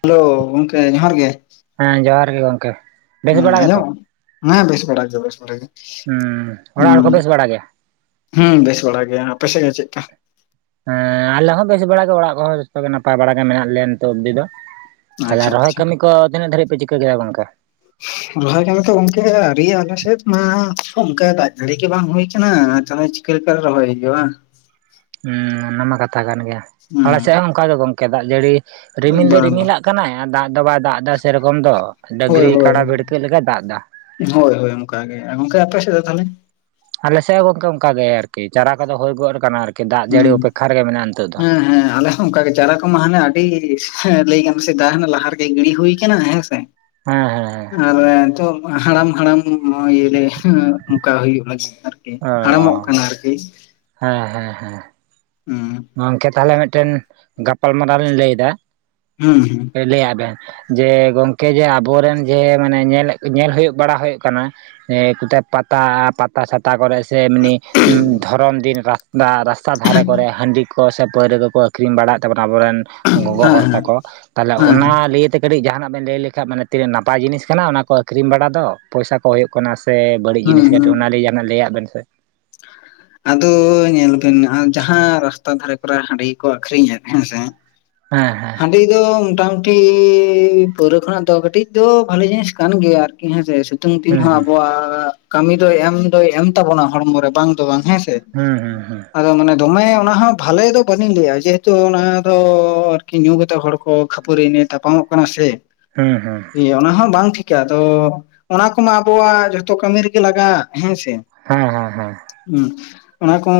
Hello ᱜᱚᱝᱠᱮ ᱡᱚᱦᱟᱨ ᱜᱮ᱾ ᱦᱮᱸ ᱡᱚᱦᱟᱨ ᱜᱮ ᱜᱚᱝᱠᱮ᱾ ᱵᱮᱥ ᱦᱩᱸ ᱵᱟᱲᱟ ᱜᱮᱛᱚ ᱟᱧᱡᱚᱢᱟᱢ᱾ ᱦᱮᱸ ᱵᱮᱥ ᱵᱟᱲᱟ ᱜᱮ ᱵᱮᱥ ᱵᱟᱲᱟ ᱜᱮ ᱦᱩᱸ ᱚᱲᱟᱜ ᱦᱚᱲ ᱠᱚ ᱦᱩᱸ᱾ ᱵᱮᱥ ᱵᱟᱲᱟ ᱜᱮᱭᱟ ᱦᱮᱸ ᱵᱮᱥ ᱵᱟᱲᱟ ᱜᱮ ᱟᱯᱮᱥᱮᱜ ᱜᱮ ᱪᱮᱫ ᱞᱮᱠᱟ? ᱦᱮᱸ ᱟᱞᱮ ᱦᱚᱸ ᱵᱮᱥ ᱵᱟᱲᱟᱜ ᱜᱮ ᱚᱲᱟᱜ ᱠᱚᱦᱚᱸ ᱡᱚᱛᱚ ᱜᱮ ᱱᱟᱯᱟᱭ ᱵᱟᱲᱟᱜ ᱜᱮ ᱢᱮᱱᱟᱜ ᱞᱮᱭᱟ ᱱᱤᱛᱚᱜ ᱚᱵᱽᱵᱫᱤ ᱫᱚᱼᱼ ᱟᱪᱪᱷᱟ ᱨᱚᱦᱚᱭ ᱟᱪᱪᱷᱟ ᱠᱟᱹᱢᱤ ᱠᱚ ᱛᱤᱱᱟᱹᱜ ᱫᱟᱹᱨᱤᱡ ᱯᱮ ᱪᱤᱠᱟᱹ ᱠᱮᱫᱟ ᱜᱚᱝᱠᱮ? ᱨᱚᱦᱚᱭ ᱠᱟᱢᱤ ᱛᱚ ᱚᱱᱠᱟ ᱟᱹᱨᱤ ᱟᱞᱮᱥᱮᱫ ᱢᱟ ᱚᱱᱠᱟ ᱫᱟᱜ ᱫᱟᱲᱤ ᱜᱮ ᱵᱟᱝ ᱦᱩᱭ ᱠᱟᱱᱟ ᱛᱟᱦᱚᱞᱮᱼᱼ ᱠᱮᱨᱤᱠᱟᱴ ᱨᱮ ᱟᱞᱚᱭ ᱦᱤᱡᱩᱜ ᱵᱟᱝ? ᱦᱮᱸ ᱚᱱᱟᱢᱟ ᱠᱟᱛᱷᱟ ᱠᱟᱱ ᱜᱮᱭᱟ ᱟᱞᱮ ᱦᱩᱸ ᱥᱮᱫ ᱦᱚᱸ ᱚᱱᱠᱟ ᱜᱮ ᱜᱚᱝᱠᱮ ᱫᱟᱜ ᱡᱟᱹᱲᱤᱼᱼ ᱨᱤᱢᱤᱞ ᱫᱚ ᱵᱟᱝ ᱵᱟᱝ ᱨᱤᱢᱤᱼᱞᱟᱜ ᱠᱟᱱᱟᱭ ᱟᱨ ᱫᱟᱜ ᱫᱚ ᱵᱟᱭ ᱫᱟᱜ ᱮᱫᱟ ᱥᱮᱨᱚᱠᱚᱢ ᱫᱚ ᱦᱳᱭ ᱰᱟᱹᱝᱨᱤ ᱦᱳᱭ ᱠᱟᱰᱟ ᱵᱷᱤᱲᱠᱟᱹᱜ ᱞᱮᱠᱟᱭ ᱫᱟᱜ ᱮᱫᱟ᱾ ᱦᱳᱭ ᱦᱳᱭ ᱚᱱᱠᱟ ᱜᱮ ᱜᱚᱢᱠᱮ ᱟᱯᱮ ᱥᱮᱫ ᱫᱚ ᱛᱟᱦᱚᱞᱮᱼᱼ ᱟᱞᱮᱥᱮᱫ ᱦᱚᱸ ᱜᱚᱝᱠᱮ ᱚᱱᱠ ᱜᱮ ᱟᱨᱠᱤ ᱪᱟᱨᱟ ᱟᱞᱮ ᱥᱮᱠ ᱦᱚ ᱜᱚᱢᱠᱮ ᱚᱱᱠᱟ ᱜᱮ ᱪᱟᱨᱟ ᱠᱚᱫᱚ ᱦᱩᱭ ᱜᱚᱫ ᱟᱠᱟᱱᱟ ᱟᱨᱠᱤ ᱫᱟᱜ ᱡᱟᱹᱲᱤ ᱚᱯᱮᱠᱷᱟ ᱨᱮᱜᱮ ᱢᱮᱱᱟᱜᱼᱟ ᱱᱤᱛᱚᱜ ᱫᱚ᱾ ᱚᱱᱠᱟᱟ ᱜᱮ ᱪᱟᱨᱟ ᱠᱚᱢᱟ ᱦᱟᱱᱮ ᱟᱹᱰᱤ ᱞᱟᱹᱭ ᱜᱟᱢ ᱥᱮᱫᱟᱭ ᱞᱟᱦᱟ ᱨᱮᱜᱮ ᱜᱤᱲᱤ ᱦᱩᱭ ᱠᱟᱱᱟ ᱦᱮᱸᱥᱮ᱾ ᱦᱮᱸ ᱦᱮᱸ ᱦᱮᱸ᱾ ᱟᱨ ᱱᱤᱛᱚᱜ ᱦᱟᱲᱟᱢ ᱦᱟᱲᱟᱢ ᱤᱭᱟᱹᱟᱹᱨᱮ ᱚᱱᱠᱟ ᱦᱩᱭᱩᱜᱼᱟ ᱪᱤᱫ ᱟᱨᱠᱤᱼᱼ ᱚ ᱦᱟᱲᱟᱼᱢᱚᱜ ᱠᱟᱱᱟ ᱟᱨᱠᱤ? ᱦᱮᱸ ᱦᱮᱸ ᱦᱮᱸ᱾ ᱦᱩᱸ᱾ ᱜᱚᱢᱠᱮ ᱛᱟᱦᱚᱞᱮ ᱢᱤᱫᱴᱮᱱ ᱜᱟᱯᱟᱞ ᱢᱟᱨᱟᱣ ᱞᱤᱧ ᱞᱟᱹᱭ ᱮᱫᱟᱼᱼ ᱦᱩᱸ ᱦᱩᱸ᱾ ᱞᱟᱹᱭᱟᱫ ᱵᱮᱱ ᱡᱮ ᱜᱚᱢᱠᱮ ᱡᱮ ᱟᱵᱚᱨᱮᱱ ᱡᱮ ᱢᱟᱱᱮ ᱧᱮᱞ ᱧᱮᱞ ᱦᱩᱭᱩᱜ ᱵᱟᱲᱟ ᱦᱩᱭᱩᱜ ᱠᱟᱱᱟᱼᱼ ᱮ ᱠᱳᱛᱷᱟᱭ ᱯᱟᱛᱟ ᱯᱟᱛᱟ ᱪᱷᱟᱛᱟ ᱠᱚᱨᱮᱼᱼ ᱥᱮ ᱢᱟᱱᱤ ᱫᱷᱚᱨᱚᱢ ᱫᱤᱱ ᱨᱟᱥᱛᱟ ᱨᱟᱥᱛᱟ ᱫᱷᱟᱨᱮ ᱠᱚᱨᱮ ᱦᱟᱺᱰᱤᱼᱼ ᱥᱮ ᱯᱟᱹᱭᱨᱟᱹ ᱠᱚᱠᱚ ᱟᱹᱠᱷᱨᱤᱧ ᱵᱟᱲᱟᱭᱮᱫ ᱛᱟᱵᱚᱱᱟ ᱟᱵᱚᱨᱮᱱ ᱜᱚᱜᱚ ᱦᱚᱲ ᱦᱮᱸ ᱛᱟᱠᱚ ᱛᱟᱦᱚᱞᱮ ᱦᱮᱸ ᱚᱱᱟ ᱞᱤᱭᱮ ᱛᱮᱼᱼ ᱠᱟᱹᱴᱤᱡ ᱡᱟᱦᱟᱱᱟᱜ ᱵᱮᱱ ᱞᱟᱹᱭ ᱞᱮᱠᱷᱟᱱᱡ ᱢᱟᱱᱮ ᱛᱤᱱᱟᱹᱜ ᱱᱟᱯᱟᱭ ᱡᱤᱱᱤᱥ ᱠᱟᱱᱟ ᱚᱱᱟᱠᱚ ᱟᱹᱠᱷᱨᱤᱧ ᱵᱟᱲᱟ ᱫᱚ ᱯᱚᱭᱥᱟ ᱠᱚ ᱦᱩᱭᱩᱜ ᱠᱟᱱᱟ ᱥᱮ ᱵᱟᱹᱲᱤᱡ ᱦᱩᱸ ᱡᱤᱱᱤᱥ ᱠᱟᱹᱴᱤᱡ ᱦᱩᱸ ᱚᱱᱟᱱᱟᱜ ᱡᱟᱦᱟᱱᱟᱜ ᱞᱟᱹᱭᱟᱜ ᱵᱮᱱ ᱥᱮ᱾ [unintelligible] ᱟᱫᱚ ᱧᱮᱞ ᱵᱮᱱ ᱟᱨ ᱡᱟᱦᱟᱸ ᱨᱟᱥᱛᱟ ᱫᱷᱟᱨᱮ ᱠᱚᱨᱮ ᱦᱟᱺᱰᱤ ᱠᱚ ᱟᱠᱷᱨᱤᱧᱮᱫ ᱦᱮᱸᱥᱮ ᱦᱮᱸ ᱦᱮᱸ᱾ ᱦᱟᱺᱰᱤ ᱫᱚ ᱢᱚᱴᱟᱢᱩᱴᱤ ᱯᱟᱹᱣᱨᱟᱹ ᱠᱷᱚᱱᱟᱜ ᱫᱚ ᱠᱟᱹᱴᱤᱡ ᱫᱚ ᱵᱟᱹᱞᱮ ᱡᱤᱱᱤᱥ ᱠᱟᱱ ᱜᱮᱭᱟ ᱟᱨᱠᱤ ᱦᱮᱸᱥᱮ ᱥᱤᱛᱩᱝ ᱫᱤᱱ ᱦᱩᱸ ᱦᱚᱸ ᱦᱩᱸ ᱟᱵᱚᱣᱟᱜ ᱠᱟᱹᱢᱤ ᱫᱚᱭ ᱮᱢ ᱫᱚᱭ ᱮᱢ ᱛᱟᱵᱚᱱᱟ ᱦᱚᱲᱢᱚ ᱨᱮ᱾ ᱵᱟᱝ ᱫᱚ ᱵᱟᱝ ᱦᱮᱸ ᱥᱮ᱾ ᱦᱩᱸ ᱦᱩᱸ ᱦᱩᱸ᱾ ᱟᱫᱚ ᱢᱟᱱᱮ ᱫᱚᱢᱮ ᱚᱱᱟ ᱦᱚᱸ ᱵᱷᱟᱞᱮ ᱫᱚ ᱵᱟᱹᱞᱤᱧ ᱞᱟᱹᱭᱟ ᱡᱮᱦᱮᱛᱩ ᱚᱱᱟ ᱫᱚ ᱟᱨᱠᱤ ᱧᱩ ᱠᱟᱛᱮᱫ ᱦᱚᱲ ᱠᱚ ᱠᱷᱟᱹᱯᱟᱹᱨᱤ ᱱᱮ ᱛᱟᱯᱟᱢᱚᱜ ᱠᱟᱱᱟ ᱥᱮ᱾ ᱦᱩᱸ ᱦᱮᱸ᱾ ᱮᱸ ᱚᱱᱟ ᱦᱚᱸ ᱵᱟᱝ ᱴᱷᱤᱠᱟ ᱛᱚ ᱚᱱᱟ ᱠᱚᱢᱟ ᱟᱵᱚᱣᱟᱜ ᱡᱷᱚᱛᱚ ᱠᱟᱹᱢᱤ ᱨᱮᱜᱮ ᱞᱟᱜᱟᱜ ᱦᱮᱸ ᱥᱮ᱾ ᱦᱮᱸ ᱦᱮᱸ ᱦᱮᱸ᱾ ᱦᱩᱸ ᱚᱱᱟ ᱠᱚ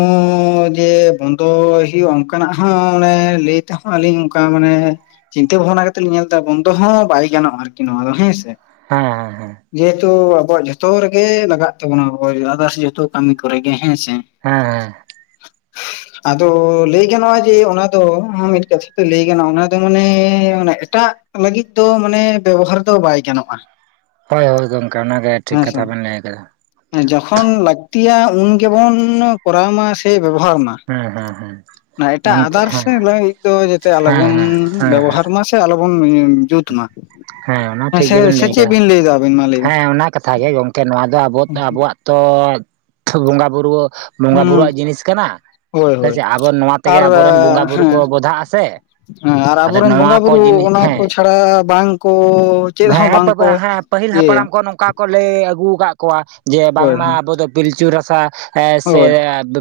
ᱡᱮ ᱵᱚᱱᱫᱚ ᱦᱩᱭᱩᱜᱼᱟ ᱚᱱᱠᱟᱱᱟᱜ ᱦᱚᱸ ᱚᱱᱮ ᱞᱟᱹᱭ ᱪᱤᱱᱛᱟ ᱵᱷᱟᱵᱱᱟ ᱠᱟᱛᱮᱫ ᱞᱤᱧ ᱧᱮᱞ ᱮᱫᱟ ᱵᱚᱱᱫᱚ ᱦᱚᱸ ᱵᱟᱭ ᱜᱟᱱᱚᱜᱼᱟ ᱟᱨᱠᱤ ᱱᱚᱣᱟ ᱫᱚ ᱦᱮᱸ ᱥᱮ᱾ ᱦᱮᱸ ᱦᱮᱸ ᱡᱮᱦᱮᱛᱩ ᱟᱵᱚᱣᱟᱜ ᱡᱷᱚᱛᱚ ᱨᱮᱜᱮ ᱞᱟᱜᱟᱜ ᱛᱟᱵᱚᱱᱟ ᱥᱮ ᱡᱚᱛᱚ ᱠᱟᱹᱢᱤ ᱾ ᱠᱚᱨᱮ ᱜᱮ ᱦᱮᱸ ᱥᱮ᱾ ᱦᱮᱸ ᱦᱮᱸ᱾ [unintelligible] ᱟᱫᱚ ᱞᱟᱹᱭ ᱜᱟᱱᱚᱜᱼᱟ ᱡᱮ ᱚᱱᱟ ᱫᱚ ᱢᱤᱫ ᱠᱟᱛᱷᱟ ᱛᱮ ᱞᱟᱹᱭ ᱜᱟᱱᱚᱜᱼᱟ ᱚᱱᱟ ᱫᱚ ᱢᱟᱱᱮ ᱮᱴᱟᱜ ᱞᱟᱹᱜᱤᱫ ᱫᱚ ᱢᱟᱱᱮ ᱵᱮᱵᱚᱦᱟᱨ ᱫᱚ ᱵᱟᱭ ᱜᱟᱱᱚᱜᱼᱟ᱾ ᱦᱳᱭ ᱦᱳᱭ ᱜᱚᱝᱠᱮ ᱚᱱᱟ ᱜᱮ ᱴᱷᱤᱠ ᱦᱮᱸ ᱥᱮ ᱠᱟᱛᱷᱟ ᱵᱮᱱ ᱞᱟᱹᱭ ᱠᱟᱫᱟ᱾ ᱡᱚᱠᱷᱚᱱ ᱞᱟᱹᱠᱛᱤᱭᱟ ᱩᱱ ᱜᱮᱵᱚᱱ ᱠᱚᱨᱟᱣ ᱢᱟ ᱥᱮ ᱵᱮᱵᱚᱦᱟᱨ ᱢᱟ᱾ ᱦᱮᱸ ᱦᱮᱸ ᱦᱮᱸ ᱮᱴᱟᱜ ᱜᱚᱝᱠᱮ ᱟᱫᱟᱨ ᱦᱮᱸ ᱦᱟᱤᱫᱨᱟᱵᱟ ᱞᱟᱜᱤᱛ ᱫᱚ ᱡᱟᱛᱮ ᱦᱮᱸ ᱟᱞᱚᱵᱚᱱ ᱦᱮᱸ ᱦᱮᱸ ᱦᱮᱸ ᱵᱮᱵᱚᱦᱟᱨ ᱢᱟ ᱥᱮ ᱛᱮ ᱟᱞᱚᱵᱚᱱ ᱡᱩᱛ ᱢᱟ ᱚᱱᱟ ᱦᱮᱸ ᱴᱷᱤᱠ ᱜᱮᱵᱮᱱ ᱥᱮᱪᱮᱫ ᱠᱟᱫᱟ ᱵᱤᱱ ᱞᱟᱹᱭ ᱫᱟᱵᱤᱱ? ᱦᱮᱸ ᱚᱱᱟ ᱠᱟᱛᱷᱟ ᱜᱮ ᱜᱚᱝᱠᱮ ᱱᱚᱣᱟ ᱫᱚ ᱟᱵᱚ ᱟᱵᱚᱣᱟᱜ ᱛᱚ ᱵᱚᱸᱜᱟ ᱵᱩᱨᱩ ᱵᱚᱸᱜᱟ ᱦᱩᱸ ᱵᱩᱨᱩᱣᱟᱜ ᱡᱤᱱᱤᱥ ᱠᱟᱱᱟ ᱦᱳᱭ ᱦᱮᱸ ᱦᱳᱭ ᱪᱮ ᱟᱵᱚ ᱱᱚᱣᱟ ᱛᱮᱜᱮ ᱟᱨ ᱟᱵᱚᱨᱮᱱ ᱵᱚᱸᱜᱟ ᱵᱩᱨᱩ ᱦᱮᱸ ᱠᱚ ᱵᱚᱫᱷᱟᱜ ᱟᱥᱮ᱾ ᱦᱮᱸ ᱟᱨ ᱟᱵᱚᱨᱮᱱ ᱵᱚᱸᱜᱟ ᱵᱩᱨᱩ ᱚᱱᱟ ᱠᱚ ᱪᱷᱟᱲᱟ ᱵᱟᱝᱠᱚ ᱪᱮᱫ ᱦᱚᱸ ᱦᱮᱸ ᱵᱟᱝ ᱠᱚ [unintelligible] ᱤᱭᱟᱹᱭᱟ ᱦᱟᱯᱲᱟᱢ ᱠᱚ ᱱᱚᱝᱠᱟ ᱠᱚ ᱞᱟᱹᱭ ᱟᱹᱜᱩ ᱠᱟᱜ ᱠᱚᱣᱟ ᱡᱮ ᱦᱳᱭ ᱦᱳᱭ ᱵᱟᱝᱢᱟ ᱟᱵᱚ ᱫᱚ ᱯᱤᱞᱪᱩ ᱨᱟᱥᱟ ᱥᱮ ᱦᱳᱭ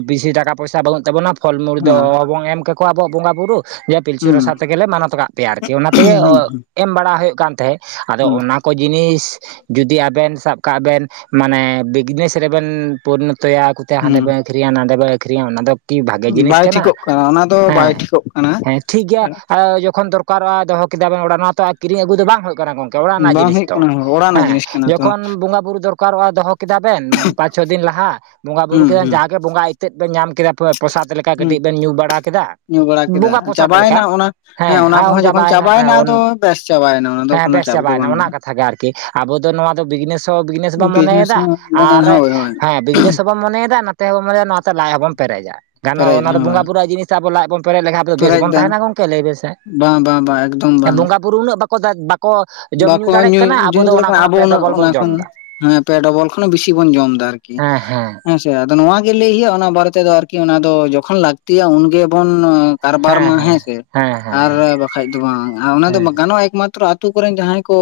ᱵᱤᱥᱤ ᱴᱟᱠᱟ ᱯᱚᱭᱥᱟ ᱵᱟᱹᱱᱩᱜ ᱛᱟᱵᱚᱱᱟ ᱯᱷᱚᱞ ᱢᱩᱲ ᱦᱮᱸ ᱫᱚᱵᱚᱱ ᱮᱢ ᱠᱮᱠᱚᱣᱟ ᱟᱵᱚᱣᱟᱜ ᱵᱚᱸᱜᱟ ᱵᱩᱨᱩ᱾ ᱡᱮ ᱯᱤᱞᱪᱩ ᱦᱩᱸ ᱨᱟᱥᱟ ᱛᱮᱜᱮᱞᱮ ᱢᱟᱱᱚᱛ ᱠᱟᱜ ᱯᱮᱭᱟ ᱟᱨᱠᱤ ᱚᱱᱟ ᱛᱮᱜᱮ ᱦᱩᱸ ᱮᱢ ᱵᱟᱲᱟ ᱦᱩᱭᱩᱜ ᱠᱟᱱ ᱛᱟᱦᱮᱸᱫ ᱟᱫᱚ ᱦᱩᱸ ᱚᱱᱟ ᱠᱚ ᱡᱤᱱᱤᱥ ᱡᱩᱫᱤ ᱟᱵᱮᱱ ᱥᱟᱵ ᱠᱟᱜ ᱵᱮᱱ ᱢᱟᱱᱮ ᱵᱤᱡᱽᱱᱮᱥ ᱨᱮᱵᱮᱱ ᱯᱚᱨᱱᱚᱛᱚᱭᱟ᱾ ᱛᱮ ᱦᱟᱸᱰᱮ ᱦᱩᱸ ᱵᱮᱱ ᱱᱟᱸᱰᱮ ᱵᱮᱱ ᱟᱹᱠᱷᱨᱤᱧᱟ ᱚᱱᱟ ᱫᱚ ᱴᱤ ᱵᱷᱟᱜᱮ ᱡᱤᱱᱤᱥ ᱵᱟᱭ ᱠᱟᱱᱟ, ᱴᱷᱤᱠᱚᱜ ᱚᱱᱟ ᱫᱚ ᱵᱟᱭ ᱦᱮᱸ ᱴᱷᱤᱠᱚᱜ ᱠᱟᱱᱟ ᱦᱮᱸ ᱴᱷᱤᱠ ᱜᱮᱭᱟ ᱟ ᱡᱚᱠᱷᱚᱱ ᱫᱚᱨᱠ ᱚᱠᱟᱨᱚᱜ ᱫᱚᱦᱚ ᱠᱮᱫᱟ ᱵᱮᱱ ᱚᱲᱟᱜ ᱱᱚᱣᱟ ᱛᱚ ᱠᱤᱨᱤᱧ ᱟᱹᱜᱩ ᱫᱚ ᱵᱟᱝ ᱦᱩᱭᱩᱜ ᱠᱟᱱᱟ ᱜᱚᱝᱠᱮ ᱚᱲᱟᱜ ᱨᱮᱱᱟᱜ ᱵᱟᱝ ᱡᱤᱱᱤᱥ ᱦᱩᱭᱩᱜ ᱛᱚ᱾ ᱠᱟᱱᱟ ᱚᱲᱟᱜ ᱨᱮᱱᱟᱜ ᱦᱮᱸ ᱡᱤᱱᱤᱥ ᱠᱟᱱᱟ ᱛᱚ ᱡᱚᱠᱷᱚᱱ ᱵᱚᱸᱜᱟ ᱵᱩᱨᱩ ᱫᱚᱨᱠᱟᱨᱚᱜᱼᱟ ᱫᱚᱦᱚ ᱠᱮᱫᱟ ᱵᱮᱱ ᱯᱟᱸᱪ ᱪᱷᱚ ᱫᱤᱱ ᱞᱟᱦᱟ᱾ ᱵᱚᱸᱜᱟ ᱵᱩᱨᱩ ᱦᱩᱸ ᱠᱮᱫᱟ ᱦᱩᱸ ᱡᱟᱜᱮ ᱵᱚᱸᱜᱟ ᱟᱹᱤᱛᱟᱹᱟᱹᱜ ᱵᱮᱱ ᱧᱟᱢ ᱠᱮᱫᱟ ᱯᱨᱚᱥᱟᱫ ᱞᱮᱠᱟ ᱦᱩᱸ ᱠᱟᱹᱴᱤᱡ ᱵᱮᱱ ᱧᱩ ᱵᱟᱲᱟ ᱠᱮᱫᱟ᱾ ᱧᱩ ᱵᱟᱲᱟ ᱠᱮᱫᱟ ᱵᱚᱸᱜᱟ ᱯᱨᱚᱥᱟᱫ ᱞᱮᱠᱟ ᱪᱟᱵᱟᱭᱮᱱᱟ ᱚᱱᱟ ᱦᱮᱸ ᱚᱱᱟ ᱟᱭᱳ ᱠᱚᱦᱚᱸ ᱡᱚᱠᱷᱚᱱ ᱪᱟᱵᱟᱭᱱᱟ ᱪᱟᱵᱟᱭᱮᱱᱟ ᱟᱫᱚ ᱵᱮᱥ ᱪᱟᱵᱟᱭᱮᱱᱟ ᱚᱱᱟ ᱫᱚ ᱦᱮᱸ ᱠᱳᱱᱳ ᱵᱮᱥ ᱪᱟᱯ ᱫᱚ ᱪᱟᱵᱟᱭᱱᱟ ᱚᱱᱟ ᱵᱟᱹᱱᱩᱜᱼᱟ ᱠᱟᱛᱷᱟ ᱜᱮ ᱟᱨᱠᱤ ᱟᱵᱚ ᱫᱚ ᱱᱚᱣᱟ ᱫᱚ ᱦᱚᱸ ᱵᱽᱱᱮᱥ ᱵᱚ ᱵᱤᱡᱽᱱᱮᱥ ᱢᱚᱱᱮᱭᱫᱟ ᱦᱚᱸ ᱢᱟᱱᱮ ᱟᱨ ᱦᱳᱭ ᱦᱳᱭ ᱦᱮᱸ ᱦᱚᱸ ᱠᱚ ᱢᱚᱱᱮᱭ ᱱᱚᱛᱮ ᱦᱚᱸᱵᱚᱱ ᱢᱚᱱᱮᱭᱟᱛᱮ ᱞᱟᱡ ᱦᱚᱸᱵᱚᱱ ᱯᱮᱨᱮᱡᱟ ᱜᱟᱱᱚ ᱯᱮᱨᱮᱡ ᱚᱱᱟ ᱫᱚ ᱦᱳᱭ ᱵᱚᱸᱜᱟ ᱵᱩᱨᱩ ᱡᱤᱱᱤᱥ ᱟᱵᱚ ᱞᱟᱡᱚᱱ ᱯᱨᱮᱡ ᱞᱮᱠᱷᱟᱡ ᱵᱮᱥ ᱯᱮᱨᱮᱡ ᱵᱚᱱ ᱫᱟ ᱛᱟᱦᱮᱱᱟ ᱜᱚᱝᱠᱮ ᱞᱟᱹᱭ ᱵᱮᱥᱮ? ᱵᱟᱝ ᱵᱟᱝ ᱵᱟᱝ ᱮᱠᱫᱚᱢ ᱵᱟᱝ ᱵᱚᱸᱜᱟ ᱵᱩᱨᱩ ᱩᱱᱟᱹᱜ ᱵᱟᱠᱚ ᱡᱚᱢ ᱧᱩ ᱵᱟᱠᱚ ᱫᱟᱲᱮᱭᱟᱜ ᱠᱟᱱᱟ ᱟᱵᱚ ᱫᱚ [unintelligible] ᱚᱱᱟ ᱠᱷᱚᱱᱟᱜ ᱟᱵᱚ ᱯᱮ ᱩᱱᱟ ᱰᱚᱵᱚᱞ ᱵᱚᱱ ᱚᱱᱟ ᱡᱚᱢ ᱮᱫᱟ ᱠᱷᱚᱱ, ᱦᱮᱸ ᱯᱮ ᱰᱚᱵᱚᱞ ᱠᱷᱚᱱ ᱵᱤᱥᱤ ᱵᱚᱱ ᱡᱚᱢ ᱫᱟ᱾ ᱟᱨᱠᱤ ᱦᱮᱸ ᱦᱮᱸ ᱦᱮᱸᱥᱮ᱾ ᱟᱫᱚ ᱱᱚᱣᱟ ᱜᱮ ᱞᱟᱹᱭ ᱦᱳᱭᱳᱜᱼᱟ, ᱚᱱᱟ ᱵᱟᱨᱮ ᱛᱮᱫᱚ ᱟᱨᱠᱤ ᱚᱱᱟ ᱫᱚ, ᱡᱚᱠᱷᱚᱱ ᱞᱟᱹᱠᱛᱜᱤᱭᱟ ᱩᱱᱜᱮᱵᱚᱱ ᱠᱟᱨᱵᱟᱨ ᱢᱟ ᱦᱮᱸ ᱥᱮ, ᱟᱨ ᱵᱟᱠᱷᱟᱡ ᱫᱚ ᱵᱟᱝ, ᱚᱱᱟ ᱫᱚ ᱦᱮᱸ ᱜᱟᱱᱚᱜᱼᱟ, ᱮᱠᱢᱟᱛᱨᱚ ᱟᱛᱩ ᱠᱚᱨᱮᱱ ᱡᱟᱦᱟᱸᱭ ᱠᱚ,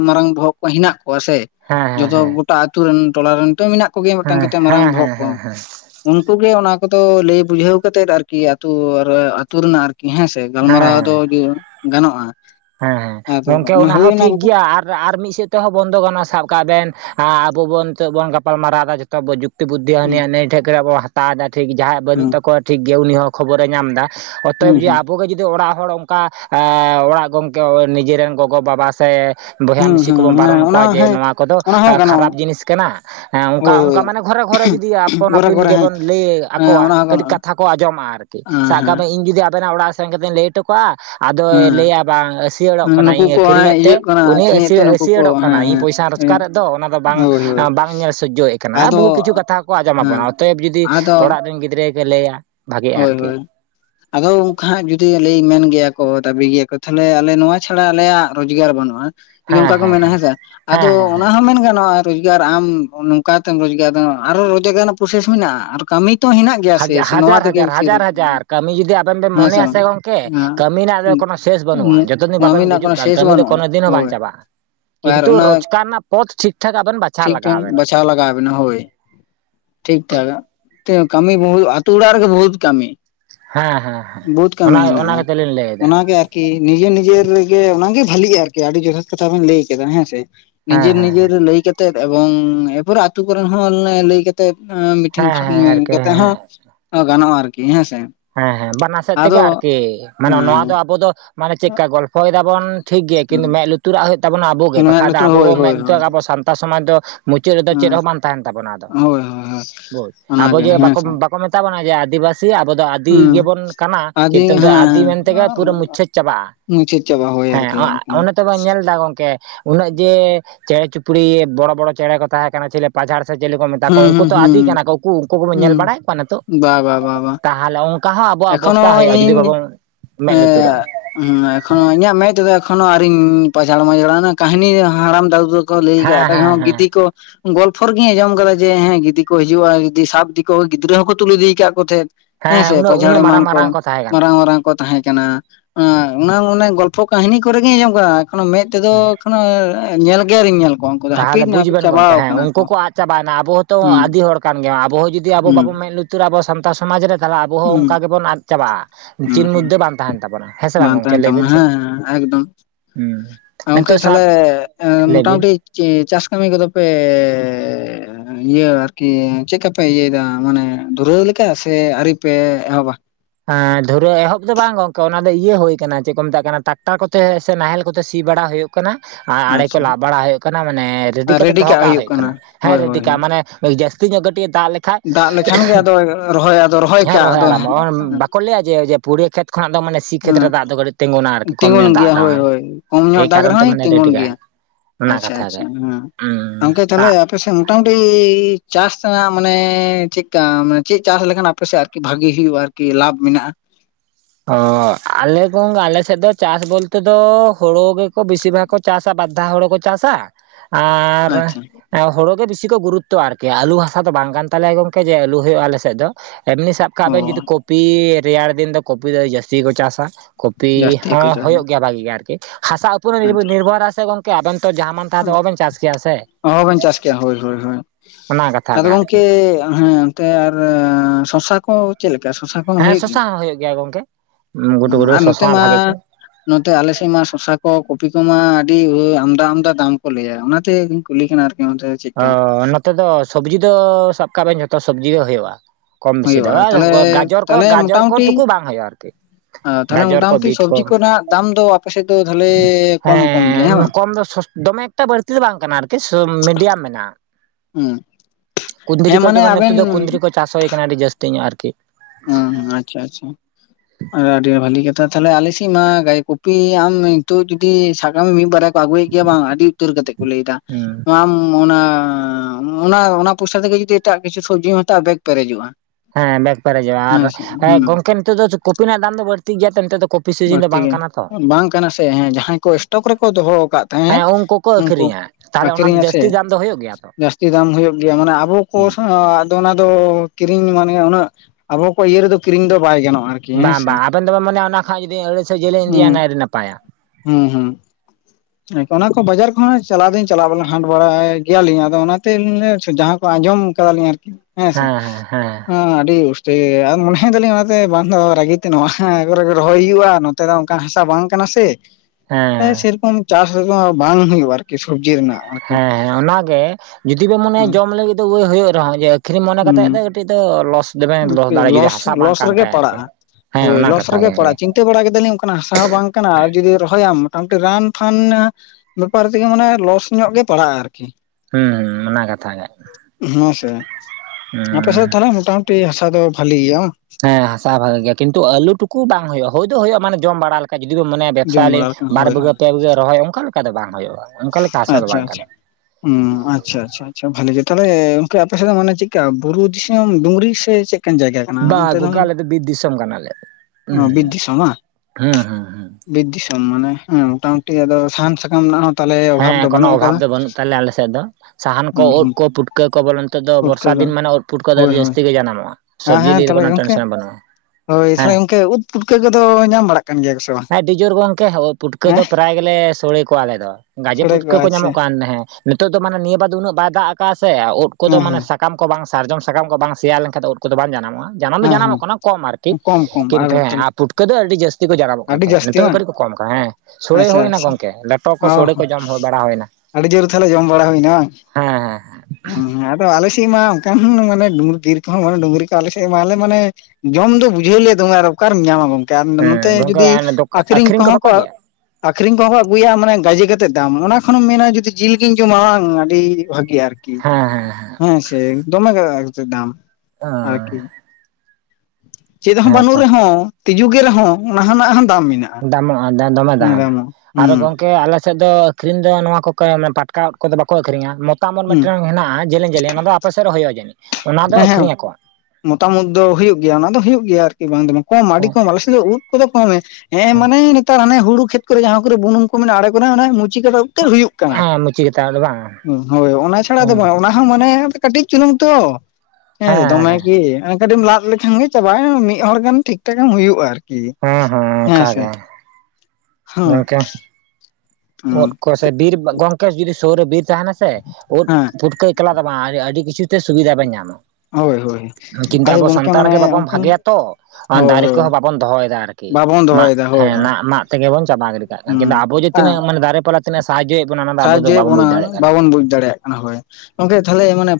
ᱢᱟᱨᱟᱝ ᱵᱚᱦᱜᱽ ᱠᱚ ᱦᱮᱱᱟᱜ ᱠᱚᱣᱟ ᱥᱮ, ᱦᱮᱸ ᱦᱮᱸ ᱡᱚᱛᱚ ᱦᱮᱸ ᱜᱚᱴᱟ ᱟ ᱟᱹᱛᱩ ᱨᱮᱱ, ᱴᱚᱞᱟ ᱨᱮᱱ ᱛᱚ ᱢᱮᱱᱟᱜ ᱠᱚᱣᱟ᱾ ᱠᱚᱜᱮ ᱢᱮᱜᱴᱟᱝ ᱦᱮᱸ ᱠᱟᱛᱮᱫ ᱢᱟᱨᱟᱝ ᱦᱮᱸ ᱦᱮᱸ ᱦᱮᱸ ᱵᱚᱦᱚᱜ ᱠᱚ᱾ ᱦᱮᱸ ᱦᱮᱸ ᱦᱮᱸ ᱩᱱᱠᱩᱜ ᱜᱮ ᱚᱱᱟ ᱠᱚᱫᱚ ᱞᱟᱹᱭ ᱵᱩᱡᱷᱟᱹᱣ ᱠᱟᱛᱮᱜ ᱟᱨᱠᱤ, ᱟᱹᱛᱩ ᱟᱹᱛᱩ ᱨᱮᱱᱟᱜ ᱟᱨᱠᱤ ᱦᱮᱸᱥᱮ᱾ ᱦᱮᱸ ᱜᱟᱞᱢᱟᱨᱟᱣ ᱦᱮᱸ ᱫᱚ ᱡᱚᱱ ᱜᱟᱱᱚᱜᱼᱟ᱾ ᱦᱮᱸ, ᱦᱮᱸ, ᱟᱫᱚ ᱜᱚᱝᱠᱮ ᱚᱱᱟ ᱦᱚᱸ ᱦᱩᱭᱱᱟ ᱴᱷᱤᱠ ᱠᱚᱜᱮ ᱜᱮᱭᱟ᱾ ᱟᱨ ᱟᱨ ᱢᱤᱫ ᱥᱮᱫ ᱛᱮᱦᱚᱸ ᱵᱚᱱᱫᱚ ᱜᱟᱱᱚᱜᱼᱟ, ᱥᱟᱵ ᱠᱟᱜ ᱵᱮᱱ ᱟᱵᱚ ᱵᱚᱱ ᱱᱤᱛᱚᱜ ᱵᱚᱱ ᱜᱟᱯᱟᱞᱢᱟᱣ ᱫᱟ᱾ ᱡᱚᱛ ᱡᱚᱛᱚ ᱡᱩᱠᱛᱤ ᱵᱩᱫᱽᱫᱷᱤ, ᱦᱟᱱᱤ ᱦᱩᱸ ᱱᱤᱭ ᱴᱷᱮᱡ ᱠᱷ ᱠᱷᱚᱱᱱᱟᱜ ᱵᱚᱱ ᱦᱟᱟᱣ ᱫᱟ, ᱴᱷᱤᱠ ᱡᱟᱦᱟᱸᱭᱟᱜ ᱵᱟᱹᱱᱩᱜ ᱦᱩᱸ ᱛᱟᱠᱚᱣᱟ᱾ ᱴᱷᱤᱠ ᱜᱮᱭᱟ, ᱩᱱᱤ ᱦᱚᱸᱚᱸ ᱠᱷᱚᱵᱚᱨᱮ ᱧᱟᱢ ᱾ᱫᱟ ᱚᱛᱚᱭᱮᱵ ᱦᱩᱸ ᱡᱮ ᱦᱩᱸ ᱟᱵᱚᱜᱮ ᱡᱩᱫᱤ ᱚᱲᱟᱜ ᱦᱚᱲ ᱚᱱᱠᱟ ᱚᱲᱟᱜ ᱜᱚᱢᱠᱮ ᱱᱤᱡᱮᱨᱮᱱ ᱜᱚᱜᱚ ᱵᱟᱵᱟ ᱥᱮ ᱵᱚᱭᱦᱟ ᱦᱩᱸ ᱢᱤᱥᱤ ᱦᱩᱸ ᱠᱚᱵᱚᱱ ᱦᱮᱸ ᱵᱟᱨᱚᱱ ᱚᱱᱟ ᱠᱚᱣᱟ ᱡᱮ, ᱦᱮᱸ ᱱᱚᱣᱟ ᱠᱚᱫᱚ ᱚᱱᱟ ᱦᱚᱸ ᱜᱟᱱᱚᱜᱼᱟ ᱠᱷᱟᱨᱟᱯ ᱡᱤᱱᱤᱥ ᱠᱟᱱᱟ, ᱦᱳᱭ ᱚᱝᱠᱟ ᱦᱳᱭ ᱚᱝᱠᱟ ᱢᱟᱱᱮ ᱜᱷᱚᱨᱮ ᱜᱷᱚᱨᱮ ᱡᱩᱫᱤ ᱟᱯᱚᱱ ᱜᱚᱨᱮ ᱟᱹᱯᱤᱱ ᱜᱚᱨᱮ ᱦᱮᱸ ᱜᱮᱵᱚᱱ ᱞᱟᱹᱭ ᱦᱮᱸ ᱚᱱᱟ ᱟᱠᱚᱣᱟ, ᱦᱚᱸ ᱠᱟᱹᱴᱤᱡ ᱜᱟᱱᱚᱜᱼᱟ ᱠᱟᱛᱷᱟ ᱠᱚ ᱟᱸᱡᱚᱢᱟ ᱟᱨᱠᱤ᱾ ᱦᱮᱸ ᱥᱟᱵ ᱠᱟᱜ ᱢᱮ, ᱤᱧ ᱡᱩᱫᱤ ᱟᱵᱮᱱᱟᱜ ᱚᱲᱟᱜ ᱥᱮᱱ ᱠᱟᱛᱮ ᱤᱧ ᱞᱟᱹᱭ ᱴᱚ ᱠᱟᱜᱼᱟ, ᱟᱫᱚᱭ ᱦᱮᱸ ᱞᱟᱹᱭᱟ ᱵᱟᱝ ᱟᱹᱥᱤᱭᱟᱹᱟᱹᱲᱚᱜ ᱦᱮᱸ ᱠᱟᱱᱟᱭ, ᱱᱩᱠᱩ ᱤᱧ ᱠᱚ ᱦᱮᱸ ᱟᱹᱠᱷᱨᱤᱧᱮᱫ ᱛᱮ ᱤᱭᱟᱹᱜ ᱠᱟᱱᱟ ᱩᱱᱤ ᱟᱠᱷᱨᱤᱧᱮᱫ ᱛᱮ ᱱᱩᱠᱩ ᱠᱚ ᱟᱹᱥᱭᱟᱹᱲᱚᱜ ᱦᱮᱸ ᱠᱟᱱᱟ, ᱤᱧ ᱦᱮᱸ ᱯᱚᱭᱥᱟ ᱦᱮᱸ ᱨᱳᱡᱽᱜᱟᱨᱮᱫ ᱫᱚ ᱚᱱᱟ ᱫᱚ ᱵᱟᱝ ᱦᱳᱭ ᱦᱳᱭ ᱵᱟᱝ ᱧᱮᱞ ᱥᱚᱚᱡᱡᱚᱭ ᱠᱟᱱᱟ, ᱟᱫᱚ ᱵᱚᱦᱩ ᱠᱤᱪᱷᱩ ᱠᱟᱛᱷᱟ ᱦᱚᱸᱠᱚ, ᱦᱮᱸ ᱟᱸᱡᱚᱢᱟᱵᱚᱱᱟ ᱚᱛᱚᱭᱮᱵ ᱡᱩᱫᱤ ᱟᱫᱚ ᱚᱲᱟᱜ ᱨᱮᱱ ᱜᱤᱫᱽᱨᱟᱹ᱾ ᱜᱮᱞᱮᱭᱟ, ᱦᱳᱭ, ᱦᱳᱭ᱾ ᱟᱫᱚ ᱩᱱᱠᱟ ᱦᱟᱸᱜ ᱡᱩᱫᱤ ᱞᱟᱹᱭ ᱢᱮᱱ ᱜᱮᱭᱟ ᱠᱚ, ᱫᱟᱹᱵᱤ ᱜᱮᱭᱟ ᱠᱚ ᱛᱟᱦᱚᱞᱮ, ᱟᱞᱮ ᱱᱚᱣᱟ ᱪᱷᱟᱲᱟ ᱟᱞᱮᱭᱟᱜ ᱨᱚᱡᱽᱜᱟᱨ ᱵᱟᱹᱱᱩᱜᱼᱟ᱾ ᱡᱩᱫᱤ ᱦᱮᱸ ᱚᱱᱠᱟ ᱠᱚ ᱦᱮᱸ ᱢᱮᱱᱟ ᱦᱮᱸ ᱦᱮᱸᱥᱮ, ᱟᱫᱚ ᱦᱮᱸ ᱚᱱᱟ ᱦᱮᱸ ᱦᱚᱸ ᱢᱮᱱ ᱜᱟᱱᱚᱜᱼᱟ᱾ ᱨᱚᱡᱽᱜᱟᱨ ᱟᱢ ᱱᱚᱝᱠᱟᱛᱮᱢ ᱨᱚᱡᱽᱜᱟᱨ ᱫᱟ, ᱟᱨᱚ ᱨᱚᱡᱽᱜᱟᱨ ᱨᱮᱱᱟᱜ ᱯᱨᱚᱥᱮᱥ ᱢᱮᱱᱟᱜᱼᱟ, ᱟᱨ ᱠᱟᱹᱢᱤ ᱛᱚ ᱦᱮᱱᱟᱜ ᱜᱮᱭᱟ ᱥᱮ, ᱥᱮ ᱱᱚᱣᱟ ᱛᱮᱜᱮ ᱵᱮᱥᱤ ᱦᱟᱡᱟᱨ-ᱦᱟᱡᱟᱨ ᱠᱟᱹᱢᱤ ᱡᱩᱫᱤ ᱟᱵᱮᱱ ᱵᱮᱱ ᱦᱮᱸ ᱢᱚᱱᱮᱭᱟ ᱵᱟᱝ ᱥᱮ, ᱜᱚᱝᱠᱮ ᱠᱟᱹᱢᱤ ᱨᱮᱱᱟᱜ ᱫᱚ ᱠᱳᱚᱱᱳ ᱥᱮᱥ ᱵᱟᱹᱱᱩᱜᱼᱟ, ᱡ ᱡᱚᱛᱚ ᱫᱤᱱ ᱠᱟᱹᱢᱤ ᱵᱟᱵᱮᱱ ᱨᱮᱱᱟᱜ ᱜᱩᱡᱩᱜ ᱠᱳᱱᱳ ᱠᱟᱱ, ᱥᱮᱥ ᱠᱟᱹᱢᱤ ᱫᱚ ᱵᱟᱹᱱᱩᱜᱼᱟ ᱠᱚᱱᱳ ᱫᱤᱱ ᱦᱚᱸ ᱵᱟᱝ ᱦᱳᱭ ᱪᱟᱵᱟᱜᱼᱟ᱾ ᱟᱨ ᱚᱱᱟ ᱠᱟ ᱨᱮᱱᱟᱜ ᱯᱚᱛ, ᱴᱷᱤᱠ ᱴᱷᱟᱠ ᱟᱵᱮᱱ ᱵᱟ ᱴᱷᱤᱠ ᱴᱷᱟᱠ ᱵᱟᱪᱷᱟᱣ ᱞᱟᱜᱟᱣ ᱟᱵᱤᱱᱟ ᱦᱳᱭ᱾ ᱴᱷᱤᱠ ᱴᱷᱟᱠ ᱛᱮ, ᱠᱟᱹᱢᱤ ᱟᱛᱩ ᱚᱲᱟᱜ ᱨᱮᱜᱮ ᱵᱚᱦᱛ ᱠᱟᱹᱢᱤ᱾ ᱦᱮᱸ ᱦᱮᱸ ᱦᱮᱸ ᱵᱚᱦᱩᱛ ᱠᱟᱹᱢᱤ ᱚᱱᱟ ᱚᱱᱟ ᱦᱮᱱᱟᱜᱼᱟ, ᱜᱮᱛᱚ ᱞᱤᱧ ᱞᱟᱹᱭᱮᱫᱟ ᱚᱱᱟᱜᱮ ᱟᱨᱠᱤ᱾ ᱠᱤ ᱱᱤᱡᱮ ᱱᱤᱡᱮᱨ ᱨᱮᱜᱮ ᱚᱱᱟᱜᱮ, ᱵᱷᱟᱹᱞᱤᱜᱼᱟ ᱟᱨᱠᱤ, ᱟᱹᱰᱤ ᱡᱚᱛᱷᱟᱛ ᱠᱟᱛᱷᱟ ᱵᱮᱱ ᱞᱟᱹᱭ ᱠᱮᱫᱟ, ᱦᱮᱸ ᱥᱮᱸ ᱾ ᱦᱮᱸ ᱦᱮᱸ ᱱᱤᱡᱮᱨ ᱦᱮᱸ ᱱᱤᱡᱮᱨ ᱨᱮ ᱞᱟᱹᱭ ᱠᱟᱛᱮᱫ, ᱮᱵᱚᱝ ᱮᱯᱚᱨᱮ ᱟᱛᱳ ᱠᱚᱨᱮ ᱦᱚᱸ ᱞᱟᱹᱭ ᱛᱮᱫ ᱢᱤᱴᱤᱱ ᱦᱮᱸ ᱵᱷᱟᱴ ᱦᱮᱸ ᱱᱤᱭᱟᱹ ᱟᱨᱠᱤ ᱦᱮᱸ ᱠᱟᱛᱮᱜ ᱦᱚᱸ ᱜᱟᱱᱚᱜᱼᱟ, ᱟᱨᱠᱤ ᱦᱮᱸ ᱥᱮ ᱾ ᱦᱮᱸ, ᱦᱮᱸ, ᱵᱟᱱᱟᱨᱥᱮᱫ ᱛᱮᱜᱮ ᱟᱨᱠᱤ, ᱢᱟᱱᱮ ᱱᱚᱣᱟ ᱦᱮᱸ ᱫᱚ ᱟᱵᱚ ᱫᱚ, ᱢᱟᱱᱮ ᱪᱮᱜ ᱠᱟ ᱜᱚᱞᱯᱷᱚᱭᱫᱟ ᱵᱚᱱ ᱴᱷᱤᱠ ᱜᱮᱭᱟ, ᱠᱤᱱ ᱢᱮᱫ ᱞᱩᱛᱩᱨᱟᱜ ᱦᱳᱭᱳᱜ ᱛᱟᱵᱚᱱᱟ, ᱟᱵᱚᱜᱮ ᱦᱮᱸ ᱢᱮᱫ ᱵᱟᱠᱷᱟᱡ ᱫᱚ ᱞᱩᱛᱩᱨ ᱟᱵᱚ ᱦᱳᱭ ᱦᱚᱸ ᱦᱳᱭ ᱢᱮᱱ ᱛᱮ ᱦᱳᱭ ᱟᱵᱚ ᱥᱟᱱᱛᱟᱲ ᱥᱚᱢᱟᱡᱽ ᱫᱚ ᱢᱩᱪᱟᱹᱫ ᱨᱮᱫᱚ ᱪᱮᱫ ᱦᱮᱸ ᱦᱚᱸ ᱵᱟᱝ ᱛᱟᱦᱮᱱ ᱛᱟᱵᱚᱱᱟ ᱟᱫᱚ ᱦᱳᱭ ᱦᱳᱭ ᱦᱳᱭ ᱵᱩᱡᱽ, ᱟᱵᱚ ᱚᱱᱟᱜᱮ ᱡᱮ ᱵᱟᱠᱚ ᱦᱮᱸᱥᱮ ᱵᱟ ᱠᱚ ᱢᱮᱛᱟ ᱵᱚᱱᱟ ᱡᱮ, ᱟᱹᱫᱤᱵᱟᱹᱥᱤ ᱟᱵᱚ ᱫᱚ ᱟᱫ ᱫᱤ ᱦᱮᱸ ᱜᱮᱵᱚᱱ ᱠᱟᱱᱟ, ᱟᱫᱤ ᱠᱤᱱᱛᱩ ᱟᱫᱤ ᱦᱮᱸ ᱢᱮᱱᱛᱮᱜᱮ ᱯᱩᱨᱟᱹ ᱢᱩᱪᱟᱹᱫ ᱪᱟᱵᱟᱜᱼᱟ ᱾ ᱢᱩᱪᱟᱹᱫ ᱪᱟᱵᱟ ᱦᱳᱭ ᱟᱨᱠᱤ ᱚᱱᱮ ᱛᱚᱵᱮᱱ ᱧᱮᱞ ᱫᱟ ᱜᱚᱝᱠᱮ, ᱩᱱᱟᱹᱜ ᱡᱮ ᱪᱮᱬᱮ ᱪᱩᱯᱲᱤ ᱵᱚᱲᱚ ᱵᱚᱲᱚ ᱪᱮᱬᱮ ᱠᱚ ᱛᱟᱦᱮᱸ ᱠᱟᱱᱟ, ᱪᱮᱞᱮ ᱯᱟᱡᱷᱟᱲ ᱥᱮ ᱪᱮᱸᱞᱮᱸ ᱠᱚ ᱢᱮᱛᱟ ᱠᱚᱣᱟ, ᱩᱝᱠᱩ ᱛᱚ ᱟᱫᱤ ᱠᱟᱱᱟ ᱠᱚ, ᱩᱠᱩ ᱩᱠᱩ ᱠᱚᱵᱚ‌ ᱧᱮᱞ ᱵᱟᱲᱟᱭᱮᱫ ᱠᱚᱣᱟ ᱱᱮᱛᱚᱜ? ᱵᱟ, ᱵᱟ ᱮᱠᱷᱚᱱᱳ ᱚᱵᱚᱥᱛᱟ ᱦᱩᱭᱩᱜᱼᱟ ᱡᱩᱫᱤ ᱤᱧ ᱵᱟᱵᱚᱱ ᱢᱮᱸᱫ ᱞᱩᱛᱩᱨᱟᱜᱼᱟ ᱦᱮᱸ ᱮᱠᱷᱚᱱᱚ ᱤᱧᱟᱹᱜ ᱢᱮᱫ ᱛᱮᱫᱚ, ᱮᱠᱷᱚᱱᱚ ᱟᱨᱤᱧ ᱯᱟᱡᱷᱟᱲ ᱢᱟᱡᱷᱟᱲᱟ, ᱚᱱᱟ ᱠᱟᱹᱦᱱᱤ ᱦᱟᱲᱟᱢ ᱫᱟᱫᱩ ᱠᱚ ᱞᱟᱹᱭ ᱠᱟᱜ-ᱟ, ᱦᱮᱸ ᱟᱯᱮ ᱦᱮᱸ ᱦᱚᱸ ᱦᱮᱸ ᱜᱤᱫᱤ ᱠᱚ ᱜᱚᱞᱯᱷᱚ ᱨᱮᱜᱤᱧ ᱟᱸᱚᱢ ᱠᱟᱫᱟ, ᱡᱮ ᱡᱮ ᱦᱮᱸ ᱜᱤᱫᱤ ᱠᱚ ᱦᱤᱡᱩᱜᱼᱟ ᱜᱤᱫᱤ ᱥᱟᱵ ᱤᱫᱤ ᱠᱚ ᱜᱤᱫᱽᱨᱟᱹ ᱦᱚᱸᱠᱚ ᱛᱩᱞ ᱤᱫᱤ ᱠᱟᱫ ᱠᱚ ᱛᱟᱦᱮᱸᱫ ᱦᱮᱸ ᱥᱮ ᱩᱱᱟᱹᱜ ᱯᱟᱡᱷᱟᱲ ᱩᱱᱟᱹᱜ ᱢᱟᱨᱟᱝ ᱮᱢᱟᱱ ᱠᱚ ᱢᱟᱨᱟᱝ ᱛᱟᱦᱮᱸ ᱠᱟᱱᱟ ᱢᱟᱨᱟᱝ ᱢᱟᱨᱟᱝ ᱠᱚ ᱛᱟᱦᱮᱸ ᱠᱟᱱᱟ ᱚᱱᱟ ᱚᱱᱮ ᱜᱚᱞᱯᱷᱚ ᱠᱟᱹᱦᱤᱱᱤ ᱠᱚᱨᱮᱜᱤᱧ ᱟᱸᱡᱚᱢ ᱠᱟᱜᱟ ᱮᱠᱷᱚᱱᱳ ᱢᱮᱫ ᱛᱮᱫᱚ ᱠᱷᱚᱱ ᱚ ᱧᱮᱞ ᱜᱮ ᱟᱹᱨᱤᱧ ᱧᱮᱞ ᱠᱚᱣᱟ ᱩᱱᱠᱩ ᱫᱚ ᱛᱟᱦᱚᱞᱮ ᱦᱟᱹᱯᱤᱫᱱᱟ ᱵᱩᱡ ᱱᱟᱹᱯᱤᱫ ᱵᱮᱱ ᱜᱚᱝᱠᱮ ᱪᱟᱵᱟᱶ ᱦᱮᱸ ᱠᱟᱱᱟ ᱠᱚ ᱩᱱᱠᱩ ᱾ ᱟᱫ ᱪᱟᱵᱟᱭᱮᱱᱟ ᱟᱵᱚ ᱦᱚᱸᱛᱚ ᱟᱫᱤ ᱦᱚᱲ ᱠᱟᱱ ᱜᱮᱭᱟ ᱟᱵᱚ ᱦᱚᱸ ᱡᱩᱫᱤ ᱟᱵᱚ ᱵᱟᱵᱚ ᱦᱩᱸ ᱢᱮᱫ ᱞᱩᱛᱩᱨᱟ ᱟᱵᱚᱶᱟᱜ ᱥᱟᱱᱛᱟᱲ ᱥᱚᱢᱟᱡ ᱨᱮ ᱛᱟᱦᱚᱞᱮ ᱟᱵᱚ ᱦᱚᱸ ᱚᱱᱠᱟ ᱦᱩᱸ ᱜᱮ ᱵᱚᱱ ᱟᱫ ᱪᱟᱵᱟᱜ-ᱟ, ᱦᱩᱸ ᱪᱤᱱ ᱦᱩᱸ ᱢᱩᱫᱽᱫᱟᱹ ᱵᱟᱝ ᱛᱟᱦᱮᱱ ᱛᱟᱵᱚᱱᱟ, ᱦᱮᱸ ᱥᱮ ᱵᱟᱝ ᱜᱚᱝᱠᱮ ᱛᱟᱦᱮᱱ ᱛᱟᱵᱚᱱᱟ ᱞᱟᱹᱭᱵᱤᱱ ᱥᱮ? ᱦᱮᱸ ᱮᱠᱫᱚᱢ, ᱦᱩᱸ ᱜᱚᱝᱠᱮ ᱱᱤᱛᱚᱜ ᱥᱟᱵ ᱛᱟᱦᱚᱞᱮ ᱞᱟᱹᱭ ᱵᱤᱱ ᱢᱚᱴᱟᱢᱩᱴᱤ ᱪᱮ ᱪᱟᱥ ᱠᱟᱹᱢᱤ ᱠᱚᱫᱚ ᱯᱮᱻ ᱤᱭᱟᱹ ᱟᱨᱠᱤ ᱪᱮᱜ ᱠᱟ ᱯᱮ ᱤᱭᱟᱹᱭᱮᱫᱟ ᱢᱟᱱᱮ ᱫᱷᱩᱨᱟᱹᱣ ᱞᱮᱠᱟ ᱥᱮ ᱟᱹᱣᱨᱤᱯᱮ ᱮᱦᱚᱵᱟ? ᱮᱸ ᱫᱷᱩᱨᱟᱹᱣ ᱮᱦᱚᱵ ᱫᱚ ᱵᱟᱝ ᱜᱚᱝᱠᱮ ᱚᱱᱟ ᱫᱚ ᱤᱭᱟᱹ ᱦᱩᱭ ᱠᱟᱱᱟ ᱪᱮᱜ ᱠᱚ ᱢᱮᱛᱟᱜ ᱠᱟᱱᱟ ᱴᱟᱠᱴᱟᱨ ᱠᱚᱛᱮ ᱥᱮ ᱱᱟᱦᱮᱞ ᱠᱚᱛᱮ ᱥᱤ ᱵᱟᱲᱟ ᱦᱩᱭᱩᱜ ᱠᱟᱱᱟ ᱟᱨ ᱟᱲᱮ ᱠᱚ ᱟᱪᱪᱷᱟ ᱞᱟᱜ ᱵᱟᱲᱟ ᱦᱩᱭᱩᱜ ᱠᱟᱱᱟ, ᱢᱟᱱᱮ ᱨᱮᱰᱤ ᱠᱟᱛᱮ ᱫᱚᱦᱚ ᱠᱟᱜ ᱦᱩᱭᱩᱜ ᱠᱟᱱᱟ, ᱦᱮᱸ ᱨᱮᱰᱤ ᱠᱟᱜ ᱢᱟᱱᱮ ᱳᱭ ᱡᱟᱹᱥᱛᱤ ᱧᱚᱜ ᱠᱟᱹᱴᱤᱡ ᱮ ᱫᱟᱜ ᱞᱮᱠᱷᱟ ᱫᱟᱜ ᱞᱮᱠᱷᱟᱱ ᱜᱮ ᱟᱫᱚ ᱨᱚᱦᱚᱭ ᱟᱫᱚ ᱦᱮᱸ ᱠᱟᱜ ᱨᱚᱦᱚᱭ ᱟᱫᱚ ᱟᱨᱟᱢᱵᱚ ᱦᱮᱸ ᱵᱟᱠᱚ ᱞᱟᱹᱭᱟ ᱡᱮ, ᱡᱮ ᱯᱩᱲᱤᱭᱟᱹ ᱠᱷᱮᱛ ᱠᱷᱚᱱᱟᱜ ᱫᱚ ᱢᱟᱱᱮ ᱥᱤ ᱠᱷᱮᱛᱨᱮ ᱫᱟᱜ ᱫᱚ ᱠᱟᱹᱴᱤᱡ ᱛᱤᱸᱜᱩᱱᱟ ᱟᱨᱠᱤ ᱠᱚᱢ ᱛᱤᱸᱜᱩᱱ ᱧᱚᱜ ᱫᱟᱜ ᱜᱮᱭᱟ ᱦᱳᱭ ᱨᱮᱦᱚᱸᱭ ᱦᱳᱭ ᱠᱚᱢ ᱮᱭ ᱧᱚᱜ ᱫᱟᱜ ᱠᱟᱨᱚᱱ ᱛᱮ ᱨᱮᱦᱚᱸᱭ ᱢᱟᱱᱮ ᱨᱮᱰᱤ ᱛᱤᱸᱜᱩᱱ ᱠᱟᱜᱟᱭ ᱜᱮᱭᱟ ᱾ ᱚᱱᱟ ᱟᱪᱪᱷᱟ ᱠᱟᱛᱷᱟ ᱜᱮ [unintelligible] ᱟᱯᱮᱥᱮᱜ ᱢᱚᱴᱟᱢᱩᱴᱤ ᱪᱟᱥ ᱨᱮᱱᱟᱜ ᱢᱟᱱᱮ ᱪᱮᱜᱠᱟ ᱢᱟᱱᱮ ᱪᱮᱜ ᱪᱟᱥ ᱞᱮᱠᱷᱟᱱ ᱟᱯᱮ ᱥᱮᱫ ᱟᱨᱠᱤ ᱵᱷᱟᱜᱤ ᱦᱩᱭᱩᱜ-ᱟ, ᱟᱨ ᱠᱮᱞᱟᱵᱷ ᱢᱮᱱᱟᱜ-ᱟ ᱾ ᱚ ᱟᱞᱮ ᱜᱚᱝ ᱟᱞᱮ ᱥᱮᱫ ᱫᱚ ᱪᱟᱥ ᱵᱚᱞᱛᱮ ᱫᱚ ᱦᱳᱲᱳ ᱜᱮᱠᱚ ᱵᱮᱥᱤ ᱵᱷᱟᱜ ᱠᱚ ᱪᱟᱥᱼᱟ ᱵᱟᱨ ᱫᱷᱟᱣ ᱦᱳᱲᱳ ᱠᱚ ᱪᱟᱥᱼᱟ ᱟᱨ ᱟᱪᱪᱷᱟ ᱦᱮᱸ ᱦᱳᱲᱳ ᱜᱮ ᱵᱤᱥᱤ ᱠᱚ ᱜᱩᱨᱩᱛᱚᱼᱟ ᱟᱨᱠᱤ ᱟᱞᱩ ᱦᱟᱥᱟ ᱫᱚ ᱵᱟᱝ ᱠᱟᱱ ᱛᱟᱞᱮᱭᱟ ᱜᱚᱝᱠᱮ ᱡᱮ ᱟᱞᱩ ᱦᱩᱭᱩᱜ ᱟᱞᱮ ᱥᱮᱫ ᱫᱚ ᱾ ᱮᱢᱱᱤ ᱥᱟᱵ ᱠᱟᱜ ᱵᱮᱱ ᱡᱩᱫᱤ ᱚ ᱠᱚᱯᱤ ᱨᱮᱭᱟᱲ ᱫᱤᱱ ᱫᱚ ᱠᱚᱯᱤ ᱫᱚ ᱡᱟᱹᱥᱛᱤ ᱜᱮᱠᱚ ᱪᱟᱥ ᱟ ᱾ ᱠᱚᱯᱤ ᱡᱟᱹᱥᱛᱤ ᱜᱮᱠᱚ ᱦᱚᱸ ᱪᱟᱥᱟ ᱦᱩᱭᱩᱜ ᱜᱮᱭᱟ ᱵᱷᱟᱜᱤ ᱜᱮ ᱟᱨᱠᱤ ᱦᱟᱥᱟ ᱩᱯᱚᱨ ᱮ ᱱᱤᱨᱵᱷᱚᱨ ᱟᱪᱪᱷᱟ ᱱᱤᱨᱵᱷᱚᱨ ᱟᱭ ᱥᱮ ᱜᱚᱝᱠᱮ ᱟᱵᱮᱱ ᱛᱚ ᱡᱟᱦᱟᱸᱢᱟᱱ ᱛᱟᱦᱟ ᱫᱚ ᱚᱦᱚᱵᱮᱱ ᱪᱟᱥ ᱠᱮᱭᱟ ᱥᱮ ᱾ ᱚᱦᱚᱵᱮᱱ ᱪᱟᱥ ᱠᱮᱭᱟ ᱦᱳᱭ ᱦᱳᱭ ᱦᱳᱭ ᱚᱱᱟ ᱠᱟᱛᱷᱟ ᱟᱫᱚ ᱜᱮ ᱜᱚᱝᱠᱮ ᱟᱨᱠᱤ ᱦᱮᱸ ᱛᱮ ᱟᱨ ᱥᱚᱥᱟ ᱠᱚ ᱪᱮᱜ ᱞᱮᱠᱟ ᱥᱚᱥᱟ ᱠᱚ? ᱦᱮᱸ ᱥᱚᱥᱟ ᱦᱚᱸ ᱦᱳᱭᱳᱜ ᱜᱮᱭᱟ ᱜᱚᱝᱠᱮ ᱜᱷᱩᱴᱩ ᱦᱩᱸ ᱠᱚᱨᱮ ᱟᱨ ᱱᱚᱛᱮ ᱥᱚᱥᱟ ᱢᱟ ᱵᱷᱟᱜᱤ ᱠᱚ ᱱᱚᱛᱮ ᱟᱞᱮᱥᱮᱜ ᱢᱟ ᱥᱚᱥᱟ ᱠᱚ ᱠᱚᱯᱤ ᱠᱚᱢᱟ ᱟᱹᱰᱤ ᱟᱢᱫᱟ ᱟᱢᱫᱟ ᱫᱟᱢ ᱠᱚ ᱞᱟᱹᱭᱟ ᱚᱱᱟᱛᱮᱧ ᱠᱩᱞᱤ ᱠᱟᱱᱟ ᱟᱨᱠᱤ ᱚᱱᱛᱮ ᱚ ᱪᱮᱫᱠᱟ ᱱᱚᱛᱮ ᱫᱚ ᱥᱚᱵᱡᱤ ᱫᱚ ᱥᱟᱵ ᱠᱟᱜ ᱵᱮᱱ ᱡᱷᱚᱛᱚ ᱥᱚᱵᱡᱤ ᱜᱮ ᱦᱳᱭᱳᱜ-ᱟ ᱾ ᱠᱚᱢ ᱵᱤᱥᱤ ᱫᱚ ᱦᱩᱭᱩᱜᱼᱟ ᱛᱟᱦᱞᱮ [unintelligible] ᱜᱟᱡᱚᱨ ᱠᱚ ᱛᱟᱦᱞᱮ ᱜᱟᱡᱚᱨ ᱠᱚ ᱴᱩᱠᱩ ᱵᱟᱝ ᱦᱩᱭᱩᱜ-ᱟ ᱟᱨᱠᱤ ᱾ ᱛᱟᱞᱦᱮ ᱢᱚᱴᱟᱢᱩᱴᱤ ᱥᱚᱵᱡᱤ ᱠᱚᱨᱮᱱᱟᱜ ᱫᱟᱢ ᱫᱚ ᱟᱯᱮ ᱥᱮᱫ ᱫᱚ ᱛᱟᱦᱚᱞᱮ ᱠᱚᱢ ᱠᱚᱢ ᱜᱮᱭᱟ ᱦᱮᱸ ᱵᱟᱝ? ᱠᱚᱢ ᱫᱚ ᱫᱚᱢᱮ ᱮᱠᱴᱟ ᱵᱟᱹᱲᱛᱤ ᱫᱚ ᱵᱟᱝ ᱠᱟᱱᱟ ᱟᱨᱠᱤ ᱢᱤᱰᱤᱭᱟᱢ ᱢᱮᱱᱟᱜ-ᱟ ᱦᱮᱸ ᱾ ᱠᱩᱱᱫᱽᱨᱤ ᱦᱮᱸ ᱠᱚ ᱢᱟᱱᱮ ᱡᱮᱢᱚᱱ ᱟᱵᱮᱱ ᱱᱤᱛᱳᱜ ᱫᱚ ᱠᱩᱱᱫᱽᱨᱤ ᱠᱚ ᱪᱟᱥ ᱦᱩᱭ ᱠᱟᱱᱟ ᱟᱹᱰᱤ ᱡᱟᱹᱥᱛᱤ ᱧᱚᱜ ᱟᱨᱠᱤ ᱾ ᱦᱟᱸ ᱟᱪᱪᱷᱟ ᱟᱪᱪᱷᱟ ᱾ ᱟᱨ ᱟᱹᱰᱤ ᱵᱷᱟᱹᱞᱤ‌ ᱠᱟᱛᱷᱟ ᱛᱟᱦᱚᱞᱮ ᱟᱞᱮᱥᱤᱜ ᱢᱟ ᱜᱟᱭ ᱠᱚᱯᱤ ᱟᱢ ᱛᱚ ᱡᱩᱫᱤ ᱥᱟᱠᱟᱢ ᱢᱤᱫ ᱵᱟᱨ ᱟᱹᱜᱩᱭᱮᱜ ᱜᱮᱭᱟ ᱵᱟᱝ ᱟᱹᱰᱤ ᱩᱛᱟᱹᱨ ᱠᱟᱛᱮ ᱠᱚ ᱞᱟᱹᱭ ᱫᱟ ᱦᱩᱸ ᱱᱚᱣᱟ ᱚᱱᱟ ᱚᱱᱟ ᱚᱱᱟ ᱯᱚᱭᱥᱟ ᱛᱮᱜᱮ ᱡᱩᱫᱤ ᱮᱴᱟᱜ ᱠᱤᱪᱷᱩ ᱥᱚᱵᱡᱤᱢ ᱦᱟᱛᱟᱣᱟ ᱵᱮᱜ ᱯᱮᱨᱮᱡᱚᱜ-ᱟ᱾ ᱦᱮᱸ ᱵᱮᱜ ᱯᱮᱨᱮᱡᱚᱜ-ᱟ ᱟᱨ ᱜᱚᱝᱠᱮ ᱱᱤᱛᱚᱜ ᱫᱚ ᱠᱚᱯᱤ ᱨᱮᱱᱟᱜ ᱫᱟᱢ ᱫᱚ ᱵᱟᱹᱲᱛᱤ ᱜᱮᱭᱟ ᱛᱚ ᱱᱤᱛᱚᱜ ᱫᱚ ᱥᱤᱡᱤᱱ ᱫᱚ ᱵᱟᱹᱲᱛᱤ ᱵᱟᱝ ᱜᱮ ᱠᱟᱱᱟ ᱛᱚ ᱵᱟᱝ ᱠᱟᱱᱟ ᱥᱮᱸ ᱡᱟᱦᱟᱸᱭ ᱠᱚ ᱮᱥᱴᱚᱠ ᱨᱮᱠᱚ ᱫᱚᱦᱚ ᱠᱟᱫ ᱛᱟᱦᱮᱸᱫ ᱦᱮᱸ ᱠᱚ ᱩᱱᱠᱩ ᱟᱹᱠᱷᱨᱤᱧᱟ ᱛᱟᱦᱚᱞᱮ ᱚᱱᱟ ᱫᱚ ᱟᱠᱷᱨᱤᱧᱟ ᱥᱮ ᱡᱟᱹᱥᱛᱤ ᱫᱟᱢ ᱫᱚ ᱦᱩᱭᱩᱜ ᱜᱮᱭᱟ ᱛᱚ ᱡᱟᱹᱥᱛᱤ ᱫᱟᱢ ᱦᱩᱭᱩᱜ ᱜᱮᱭᱟ ᱢᱟᱱᱮ ᱟᱵᱚ ᱠᱚ ᱥᱟᱶ ᱚᱱᱟ ᱫᱚ ᱠᱤᱨᱤᱧ ᱢᱟᱱᱮ ᱩᱱᱟᱹᱜ ᱟᱵᱚ ᱠᱚ ᱤᱭᱟᱹ ᱨᱮᱫᱚ ᱠᱤᱨᱤᱧ ᱫᱚ ᱵᱟᱭ ᱜᱟᱱᱚᱜ-ᱟ ᱟᱨ ᱵᱟᱝ ᱵᱟᱝ ᱟᱵᱮᱱ ᱫᱚᱵᱮᱱ ᱢᱚᱱᱮᱭᱟ ᱚᱱᱟ ᱠᱷᱟᱡ ᱡᱩᱫᱤ ᱟᱹᱲᱟᱹᱭᱥᱚ ᱡᱤᱞᱤᱧ ᱤᱫᱤᱭᱟ ᱦᱩᱸ ᱚᱱᱟ ᱟᱹᱰᱤ ᱱᱟᱯᱟᱭᱟ᱾ ᱦᱩᱸ ᱦᱩᱸ ᱾ ᱚᱱᱟ ᱠᱚ ᱵᱟᱡᱟᱨ ᱠᱚᱦᱚᱸ ᱪᱟᱞᱟᱣ ᱫᱩᱧ ᱪᱟᱞᱟᱜ ᱦᱟᱴ ᱵᱟᱲᱟᱭ ᱜᱮᱭᱟᱞᱤᱧ ᱟᱫᱚ ᱚᱱᱟᱛᱮᱧ ᱡᱟᱦᱟᱸ ᱟᱸᱡᱚᱢ ᱠᱟᱫᱟᱞᱤᱧ ᱟᱨᱠᱤ ᱦᱮᱸ ᱥᱮ ᱟᱹᱰᱤ ᱩᱥ ᱛᱮ ᱟᱨ ᱢᱚᱱᱮᱭ ᱫᱟᱞᱤᱧ ᱚᱱᱟᱛᱮ ᱵᱟᱝ ᱫᱚ ᱨᱟᱹᱜᱤ ᱛᱮ ᱱᱚᱣᱟ ᱠᱚᱨᱮ ᱜᱮ ᱨᱚᱦᱚᱭ ᱦᱩᱭᱩᱜ-ᱟ ᱱᱚᱛᱮ ᱫᱚ ᱠᱟ ᱦᱟᱥᱟ ᱵᱟᱝ ᱠᱟᱱᱟ ᱥᱮ᱾ ᱦᱮᱸ᱾ ᱥᱮ ᱨᱚᱠᱚᱢ ᱪᱟᱥ ᱜᱚ ᱵᱟᱝ ᱦᱩᱭᱩᱜ ᱟᱨᱠᱤ ᱥᱚᱵᱽᱡᱤ ᱨᱮᱱᱟᱜ᱾ ᱟᱨᱠᱤ ᱦᱮᱸ ᱦᱮᱸ ᱚᱱᱟᱜᱮ ᱡᱩᱫᱤ ᱵᱮᱱ ᱢᱚᱱᱮᱭᱟ ᱡᱚᱢ ᱞᱟᱹᱜᱤᱫ ᱫᱚ ᱩᱣᱟᱹᱭ ᱦᱩᱭᱩᱜ ᱨᱮᱦᱚᱸ ᱡᱮ ᱟᱠᱷᱨᱤᱧ ᱢᱚᱱᱮ ᱠᱟᱛᱮᱫ ᱫᱚ ᱦᱩᱸ ᱠᱟᱹᱴᱤᱡ ᱫᱚ ᱞᱚᱥ ᱫᱚᱵᱮᱱ ᱞᱚᱥ ᱫᱟᱲᱮᱭᱟᱜ-ᱟ ᱡᱩᱫᱤ ᱦᱟᱥᱟ ᱵᱟᱝ ᱞᱚᱥ ᱠᱟᱱ ᱨᱮᱜᱮ ᱠᱷᱟᱡ ᱟᱨᱠᱤ᱾ ᱯᱟᱲᱟᱜᱼᱟ ᱦᱮᱸ ᱦᱳᱭ ᱚᱱᱟ ᱞᱚᱥ ᱠᱟᱛᱷᱟ ᱜᱮ ᱨᱮᱜᱮ ᱟᱨᱠᱤ ᱯᱟᱲᱟᱜ-ᱟ ᱪᱤᱱ ᱛᱟᱹ ᱵᱟᱲᱟ ᱠᱮᱫᱟᱞᱤᱧ ᱚᱱᱠᱟᱱᱟᱜ ᱦᱟᱥᱟ ᱦᱚᱸ ᱵᱟᱝ ᱠᱟᱱᱟ ᱟᱨ ᱡᱩᱫᱤ ᱨᱚᱦᱚᱭᱟᱢ ᱢᱚᱴᱟᱢᱩᱴᱤ ᱨᱟᱱ ᱯᱷᱟᱱ ᱵᱮᱯᱟᱨ ᱛᱮᱜᱮ ᱢᱟᱱᱮ ᱞᱚᱥ ᱧᱚᱜ ᱜᱮ ᱯᱟᱲᱦᱟᱜ-ᱟ ᱟᱨᱠᱤ᱾ ᱦᱩᱸ ᱦᱩᱸ ᱚᱱᱟ ᱠᱟᱛᱷᱟ ᱜᱮ᱾ ᱦᱮᱸ ᱥᱮ ᱦᱩᱸ ᱟᱯᱮ ᱥᱮᱫ ᱛᱷᱟᱞᱮ ᱢᱚᱴᱟᱢᱩᱴᱤ ᱦᱟᱥᱟ ᱫᱚ ᱵᱷᱟᱞᱤ ᱜᱮᱭᱟ ᱵᱟᱝ? ᱦᱮᱸ ᱦᱟᱥᱟ ᱵᱷᱟᱜᱤ ᱜᱮᱭᱟ ᱠᱤᱱᱛᱩ ᱟᱞᱩ ᱴᱩᱠᱩ ᱵᱟᱝ ᱦᱩᱭᱩᱜ-ᱟ ᱦᱩᱭ ᱫᱚ ᱦᱩᱭᱩᱜ-ᱟ ᱢᱟᱱᱮ ᱡᱚᱢ ᱵᱟᱲᱟ ᱞᱮ ᱠᱟ ᱡᱩᱫᱤ ᱵᱚᱱ ᱢᱚᱱᱮᱭᱟ ᱵᱮᱵᱽᱥᱟᱭ ᱡᱚᱢ ᱟᱹᱞᱤᱧ ᱵᱟᱲᱟ ᱞᱮᱠᱟᱱ ᱵᱟᱨ ᱦᱳᱭ ᱦᱳᱭ ᱵᱤᱜᱟᱹ ᱯᱮ ᱵᱤᱜᱟᱹ ᱨᱚᱦᱚᱭ ᱚᱱᱠᱟ ᱞᱮᱠᱟ ᱫᱚ ᱵᱟᱝ ᱦᱩᱭᱩᱜ-ᱟ᱾ ᱟᱪᱪᱷᱟ ᱟᱪᱪᱷᱟ ᱦᱩᱸ ᱟᱪᱪᱷᱟ ᱟᱪᱪᱷᱟ᱾ ᱟᱪᱪᱷᱟ ᱵᱷᱟᱞᱮ ᱜᱮ ᱛᱷᱟᱞᱮ ᱜᱟᱝᱠᱮ ᱟᱯᱮ ᱥᱮᱫ ᱫᱚ ᱢᱟᱱᱮ ᱪᱮᱫᱠᱟ ᱵᱩᱨᱩ ᱫᱤᱥᱚᱢ ᱰᱩᱝᱨᱤ ᱥᱮ ᱪᱮᱫ ᱠᱟᱱ ᱡᱟᱭᱜᱟ ᱠᱟᱱᱟ ᱵᱟ ᱚᱱᱛᱮ ᱫᱚ, ᱜᱚᱝᱠᱮ ᱟᱞᱮ ᱵᱤᱨ ᱫᱤᱥᱚᱢ ᱠᱟᱱᱟᱞᱮ ᱚ ᱦᱩᱸ ᱵᱤᱨ ᱫᱤᱥᱚᱢ ᱢᱟᱝ? ᱦᱩᱸ ᱦᱩᱸ ᱦᱩᱸ ᱵᱤᱨ ᱫᱤᱥᱚᱢ ᱢᱟᱱᱮ ᱦᱮᱸ ᱢᱚᱴᱟᱢᱩᱴᱤ ᱟᱫᱚ ᱥᱟᱦᱟᱱ ᱥᱟᱠᱟᱢ ᱨᱮᱱᱟᱜ ᱦᱚᱸ ᱛᱟᱦᱚᱞᱮ ᱚᱵᱷᱟᱵᱽ ᱦᱮᱸ ᱫᱚ ᱠᱳᱱᱳ ᱵᱟᱹᱱᱩᱜ ᱚᱵᱷᱟᱵ ᱟᱠᱟᱫᱟ ᱫᱚ ᱵᱟᱹᱱᱩᱜ ᱛᱟᱞᱮᱭᱟ ᱟᱞᱮ ᱥᱮᱫ ᱫᱚ ᱥᱟᱦᱟᱱ ᱠᱚ ᱦᱩᱸ ᱩᱫ ᱦᱩᱸ ᱠᱚ ᱯᱩᱴ ᱠᱟᱹ ᱠᱚ ᱵᱚᱞᱮ ᱱᱤᱛᱚᱜ ᱫᱚ ᱯᱩᱴᱠᱟᱹ ᱵᱚᱨᱥᱟ ᱫᱚ ᱫᱤᱱ ᱢᱟᱱᱮ ᱩᱫ ᱯᱩᱴᱠᱟᱹ ᱫᱚ ᱦᱳᱭ ᱟᱹᱰᱤ ᱦᱳᱭ ᱡᱟᱹᱛᱤ ᱜᱮ ᱡᱟᱱᱟᱢᱚᱜ-ᱟ ᱦᱮᱸ ᱥᱚᱵᱽᱡᱤ ᱦᱮᱸ ᱞᱤᱭᱟᱹ ᱫᱚ ᱛᱟᱦᱚᱞᱮ ᱠᱳᱱᱳ ᱜᱚᱝᱠᱮ ᱴᱮᱱᱥᱚᱱ ᱵᱟᱹᱱᱩᱜ-ᱟ᱾ ᱦᱳᱭ ᱛᱷᱟᱞᱮ ᱜᱚᱝᱠᱮ ᱩᱫ ᱯᱩᱴᱠᱟᱹ ᱠᱚᱫᱚ ᱧᱟᱢ ᱵᱟᱲᱟᱜ ᱠᱟᱱ ᱜᱮᱭᱟ ᱠᱚ ᱥᱮ ᱵᱟᱝ? ᱟᱹᱰᱤ ᱡᱳᱨ ᱜᱚᱝᱠᱮ ᱩᱫ ᱯᱩᱴ ᱠᱟᱹ ᱦᱮᱸ ᱫᱚ ᱯᱨᱟᱭ ᱜᱮᱞᱮ ᱥᱳᱲᱮ ᱠᱚᱣᱟ ᱟᱞᱮ ᱫᱚ᱾ ᱜᱟᱡᱮ ᱥᱚᱲᱮ ᱯᱩᱛᱠᱟᱹ ᱠᱚ ᱟᱪᱪᱷᱟ ᱧᱟᱢᱚᱜ ᱠᱟᱱ ᱦᱮᱸ ᱱᱤᱛᱚᱜ ᱫᱚ ᱢᱟᱱᱮ ᱱᱤᱭᱟᱹ ᱵᱟᱨ ᱫᱚ ᱩᱱᱟᱹᱜ ᱵᱟᱭ ᱫᱟᱜ ᱠᱟᱜ-ᱟ ᱥᱮ ᱩᱫ ᱠᱚᱫᱚ ᱦᱮᱸ ᱢᱟᱱᱮ ᱦᱮᱸ ᱥᱟ ᱠᱟᱢ ᱠᱚ ᱵᱟᱝ ᱥᱟᱨᱡᱚᱢ ᱥᱟᱠᱟᱢ ᱠᱚ ᱵᱟᱝ ᱥᱮᱭᱟ ᱞᱮᱱᱠᱷᱟᱡ ᱫᱚ ᱩᱫ ᱠᱚᱫᱚ ᱵᱟᱝ ᱡᱟᱱᱟᱢᱚᱜ-ᱟ᱾ ᱡᱟᱱᱟᱢ ᱫᱚ ᱦᱮᱸ ᱡᱟᱱᱟᱢᱚᱜ ᱦᱮᱸ ᱠᱟᱱᱟ ᱠᱚᱢ ᱟᱨᱠᱤ ᱠᱚᱢ ᱠᱚᱢ ᱠᱤᱱᱛᱩ ᱦᱮᱸ ᱟᱨ ᱯᱩᱴᱠᱟᱹ ᱫᱚ ᱟᱹᱰᱤ ᱡᱟᱹᱥ ᱛᱤ ᱠᱚ ᱡᱟᱱᱟᱢᱚᱚᱜ ᱠᱟᱱ ᱟᱹᱰᱤ ᱛᱟᱦᱮᱸᱜ ᱡᱟᱹᱥᱛᱤ ᱱᱤᱛᱚᱜ ᱫᱚ ᱵᱟᱝ ᱠᱟᱹᱴᱤᱡ ᱠᱚᱢ ᱟᱠᱟᱱᱟ ᱦᱮᱸ ᱥᱳᱲᱮ ᱟᱪᱪᱷᱟ ᱦᱩᱭᱱᱟ ᱟᱪᱪᱷᱟ ᱜᱚᱝᱠᱮ ᱞᱮᱴᱚ ᱠᱚ ᱚ ᱥᱳᱲᱮ ᱠᱚ ᱦᱚᱸ ᱡᱚᱢ ᱵᱟᱲᱟ ᱦᱩᱭᱱᱟ ᱟᱹᱰᱤ ᱡᱳᱨ ᱛᱷᱟᱞᱮ ᱡᱚᱢ ᱵᱟᱲᱟ ᱦᱩᱭᱱᱟ ᱵᱟᱝ? ᱦᱮᱸ ᱦᱮᱸ ᱦᱩᱸ ᱟᱫᱚ ᱟᱞᱮ ᱥᱮᱫ ᱢᱟ ᱚᱱᱠᱟᱱ ᱢᱟᱱᱮ ᱰᱩᱝᱨᱤ ᱵᱤᱨ ᱠᱚᱦᱚᱸ ᱢᱟᱱᱮ ᱰᱩᱝᱨᱤ ᱠᱚ ᱟᱞᱮ ᱥᱮᱫ ᱢᱟᱞᱮ ᱢᱟᱱᱮ ᱡᱚᱢ ᱫᱚ ᱵᱩᱡᱷᱟᱹᱣ ᱞᱮᱭᱟ ᱫᱚᱢᱮ ᱟᱫᱚ ᱚᱠᱟᱨᱮᱢ ᱧᱟᱢᱟ ᱜᱚᱝᱠᱮ [inaudible] ᱛᱮ ᱦᱮᱸ ᱜᱚᱝᱠᱮ ᱡᱩᱫᱤ ᱟᱠᱷᱨᱤᱧ ᱟᱹᱠᱷᱨᱤᱧ ᱠᱚᱦᱚᱸ ᱵᱟᱠᱚ ᱠᱚ ᱤᱫᱤᱭᱟ ᱟᱠᱷᱨᱤᱧ ᱠᱚᱦᱚᱸ ᱠᱚ ᱟᱹᱜᱩᱭᱟ ᱢᱟᱱᱮ ᱜᱟᱡᱮ ᱠᱟᱛᱮᱫ ᱫᱟᱢ ᱚᱱᱟ ᱠᱷᱚᱱᱮᱢ ᱢᱮᱱᱟ ᱡᱩᱫᱤ ᱡᱤᱞᱜᱤᱧ ᱡᱚᱢᱟ ᱵᱟᱝ ᱟᱹᱰᱤ ᱵᱷᱟᱜᱮ-ᱟ ᱟᱨᱠᱤ ᱦᱮᱸ ᱥᱮ ᱫᱚᱢᱮ ᱠᱟᱛᱮᱫ ᱫᱟᱢ ᱚ ᱟᱨᱠᱤ ᱪᱮᱫ ᱦᱚᱸ ᱵᱟᱹᱱᱩᱜ ᱦᱮᱸᱛᱚ ᱨᱮᱦᱚᱸ ᱛᱤᱡᱩᱜ ᱜᱮ ᱨᱮᱦᱚᱸ ᱚᱱᱟ ᱨᱮᱱᱟᱜ ᱦᱚᱸ ᱫᱟᱢ ᱢᱮᱱᱟᱜ᱾ ᱫᱟᱢᱚᱜ-ᱟ ᱫᱟ ᱫᱚᱢᱮ ᱫᱟᱢ ᱟᱨ ᱦᱚᱸ ᱜᱚᱝᱠᱮ ᱟᱞᱮ ᱥᱮᱫ ᱫᱚ ᱟᱹᱠᱷᱨᱤᱧ ᱫᱚ ᱱᱚᱣᱟ ᱠᱚ ᱠᱟ ᱢᱟᱱᱮ ᱯᱟᱴᱠᱟ ᱩᱫ ᱠᱚᱫᱚ ᱵᱟᱠᱚ ᱟᱹᱠᱷᱨᱤᱧᱟ ᱢᱚᱛ ᱛᱟᱢ ᱩᱫ ᱦᱩᱸ ᱢᱤᱫᱴᱮᱱ ᱦᱮᱱᱟᱜ-ᱟ ᱡᱮᱞᱮᱧ ᱡᱮᱞᱮᱧ ᱚᱱᱟ ᱫᱚ ᱟᱯᱮ ᱥᱮᱫ ᱦᱚᱸ ᱦᱳᱭᱳᱜ-ᱟ ᱡᱟᱹᱱᱤᱡ᱾ ᱚᱱᱟ ᱫᱚ ᱦᱮᱸ ᱦᱮᱸ, ᱟᱹᱠᱷᱨᱤᱧ ᱟᱠᱚ ᱢᱚᱛᱟᱢ ᱩᱫ ᱫᱚ ᱦᱩᱭᱩᱜ ᱜᱮᱭᱟ ᱚᱱᱟ ᱫᱚ ᱦᱩᱭᱩᱜ ᱜᱮᱭᱟ ᱟᱨ ᱵᱟᱝ ᱫᱚ ᱵᱟᱝ ᱠᱚᱢᱟ ᱟᱹᱰᱤ ᱠᱚᱢᱟ ᱟᱞᱮ ᱥᱮᱫ ᱫᱚ ᱩᱫ ᱠᱚᱫᱚ ᱠᱚᱢᱮ ᱦᱮᱸ ᱢᱟᱱᱮ ᱛᱟᱨ ᱦᱟᱱᱮ ᱦᱩᱲᱩ ᱠᱷᱮᱛ ᱠᱚᱨᱮ ᱡᱟᱦᱟᱸ ᱠᱚᱨᱮᱜ ᱵᱩᱱᱩᱢ ᱠᱚ ᱢᱮᱱᱟᱜ-ᱟ ᱟᱲᱮ ᱠᱟᱱᱟ ᱚᱱᱟ ᱢᱩᱪᱤ ᱠᱟᱴᱟ ᱩᱫ ᱛᱮᱫ ᱦᱩᱭᱩᱜ ᱠᱟᱱᱟ, ᱦᱮᱸ ᱢᱩᱪᱤ ᱜᱮᱛᱟ ᱫᱚ ᱵᱟᱝ ᱦᱳᱭ ᱚᱱᱟ ᱪᱷᱟᱲᱟ ᱫᱚ ᱦᱮᱸ ᱵᱟᱝᱟ ᱚᱱᱟ ᱦᱚᱸ ᱢᱟᱱᱮ ᱠᱟᱹᱴᱤᱡ ᱪᱩᱱᱩᱝ ᱛᱚ᱾ ᱦᱮᱸ ᱥᱮ ᱫᱚᱢᱮ ᱠᱤ ᱠᱟᱹᱴᱤᱡ ᱮᱢ ᱞᱟᱫ ᱞᱮᱠᱷᱟᱱ ᱜᱮ ᱪᱟᱵᱟᱭᱱᱟ ᱢᱤᱫ ᱦᱚᱲ ᱜᱟᱱ ᱴᱷᱤᱠ ᱴᱷᱟᱠ ᱮᱢ ᱦᱩᱭᱩᱜ-ᱟ ᱟᱨ ᱠᱤ, ᱦᱮᱸ ᱦᱮᱸ ᱚᱱᱠᱟ ᱥᱮ? ᱜᱮ ᱦᱳᱭ ᱜᱚᱝᱠᱮ ᱦᱩᱸ ᱩᱫ ᱠᱚ ᱥᱮ ᱵᱤᱨ ᱜᱚᱝᱠᱮ ᱡᱩᱫᱤ ᱥᱩᱨ ᱨᱮ ᱵᱤᱨ ᱛᱟᱦᱮᱱᱟ ᱥᱮ ᱩᱫ ᱦᱮᱸ ᱯᱩᱴᱠᱟᱹ ᱮᱠᱞᱟ ᱫᱚ ᱵᱟᱝ ᱟᱹᱰᱤ ᱟᱹᱰᱤ ᱠᱤᱪᱷᱩ ᱛᱮ ᱥᱩᱵᱤᱫᱷᱟ ᱵᱮᱱ ᱧᱟᱢᱟ᱾ ᱦᱳᱭ ᱦᱳᱭ ᱠᱤᱱᱛᱚ ᱟᱫᱚ ᱟᱵᱚ ᱜᱚᱝᱠᱮ ᱥᱟᱱᱛᱟᱲ ᱢᱟᱱᱮ ᱜᱮ ᱵᱟᱵᱚᱱ ᱩᱱᱠᱩ ᱵᱷᱟᱜᱮᱭᱟ ᱛᱚ ᱚᱸ ᱦᱳᱭ ᱫᱟᱨᱮ ᱦᱳᱭ ᱠᱚᱦᱚᱸ ᱵᱟᱵᱚᱱ ᱫᱚᱦᱚᱭᱫᱟ ᱟᱨ᱾ ᱠᱤ ᱵᱟᱵᱚᱱ ᱢᱟᱜ ᱫᱚᱦᱚᱭᱮᱫᱟ ᱦᱳᱭ ᱦᱮᱸ ᱦᱳᱭ ᱱᱟᱜ ᱢᱟᱜ᱾ ᱛᱮᱜᱮᱵᱚᱱ ᱪᱟᱵᱟ ᱜᱤᱰᱤ ᱠᱟᱜ ᱠᱟᱱ ᱦᱩᱸ ᱠᱤᱱᱛᱩ ᱟᱵᱚ ᱡᱮ ᱟᱨ ᱛᱤᱱᱟᱹᱜ ᱢᱟᱱᱮ ᱫᱟᱨᱮ ᱯᱟᱞᱟ ᱛᱤᱱᱟᱹᱜ ᱥᱟᱦᱚᱡᱚᱭᱮᱜ ᱵᱚᱱᱟ ᱚᱱᱟ ᱫᱚ ᱟᱵᱚ ᱫᱚ ᱵᱟᱵᱚᱱ ᱵᱩᱡ ᱫᱟᱲᱮᱜ ᱠᱟᱱᱟ᱾ ᱵᱩᱡᱽ ᱫᱟᱲᱮᱭᱟᱜ ᱠᱟᱱᱟ ᱦᱳᱭ᱾ ᱜᱚᱝᱠᱮ ᱛᱷᱟᱞᱮ ᱢᱟᱱᱮ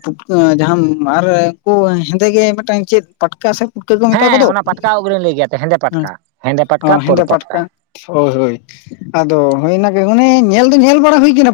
[inaudible] ᱡᱟᱦᱟᱸᱢ ᱟᱨ ᱩᱱᱠᱩ ᱦᱮᱸᱫᱮ ᱜᱮ ᱢᱤᱫᱴᱟᱝ ᱪᱮᱫ? ᱯᱟᱴᱠᱟ ᱥᱮ ᱯᱩᱴᱠᱟᱹ ᱠᱚ ᱢᱮᱛᱟ ᱦᱮᱸ ᱠᱚᱫᱚ ᱚᱱᱟ ᱯᱟᱴᱠᱟ ᱩᱵ ᱨᱤᱧ ᱞᱟᱹᱭ ᱜᱮᱭᱟ ᱛᱚ ᱦᱮᱸᱫᱮ ᱦᱩᱸ ᱯᱟᱴᱠᱟ ᱦᱮᱸᱫᱮ ᱚ ᱯᱟᱴᱠᱟ ᱦᱮᱸᱫᱮ ᱯᱩᱸᱰ ᱯᱟᱴᱠᱟ᱾ ᱦᱳᱭ ᱦᱳᱭ ᱟᱫᱚ ᱦᱳᱭ ᱱᱟᱜᱮ ᱚᱱᱮ ᱧᱮᱞ ᱫᱚ ᱧᱮᱞ ᱵᱟᱲᱟ ᱦᱩᱭ ᱠᱟᱱᱟ᱾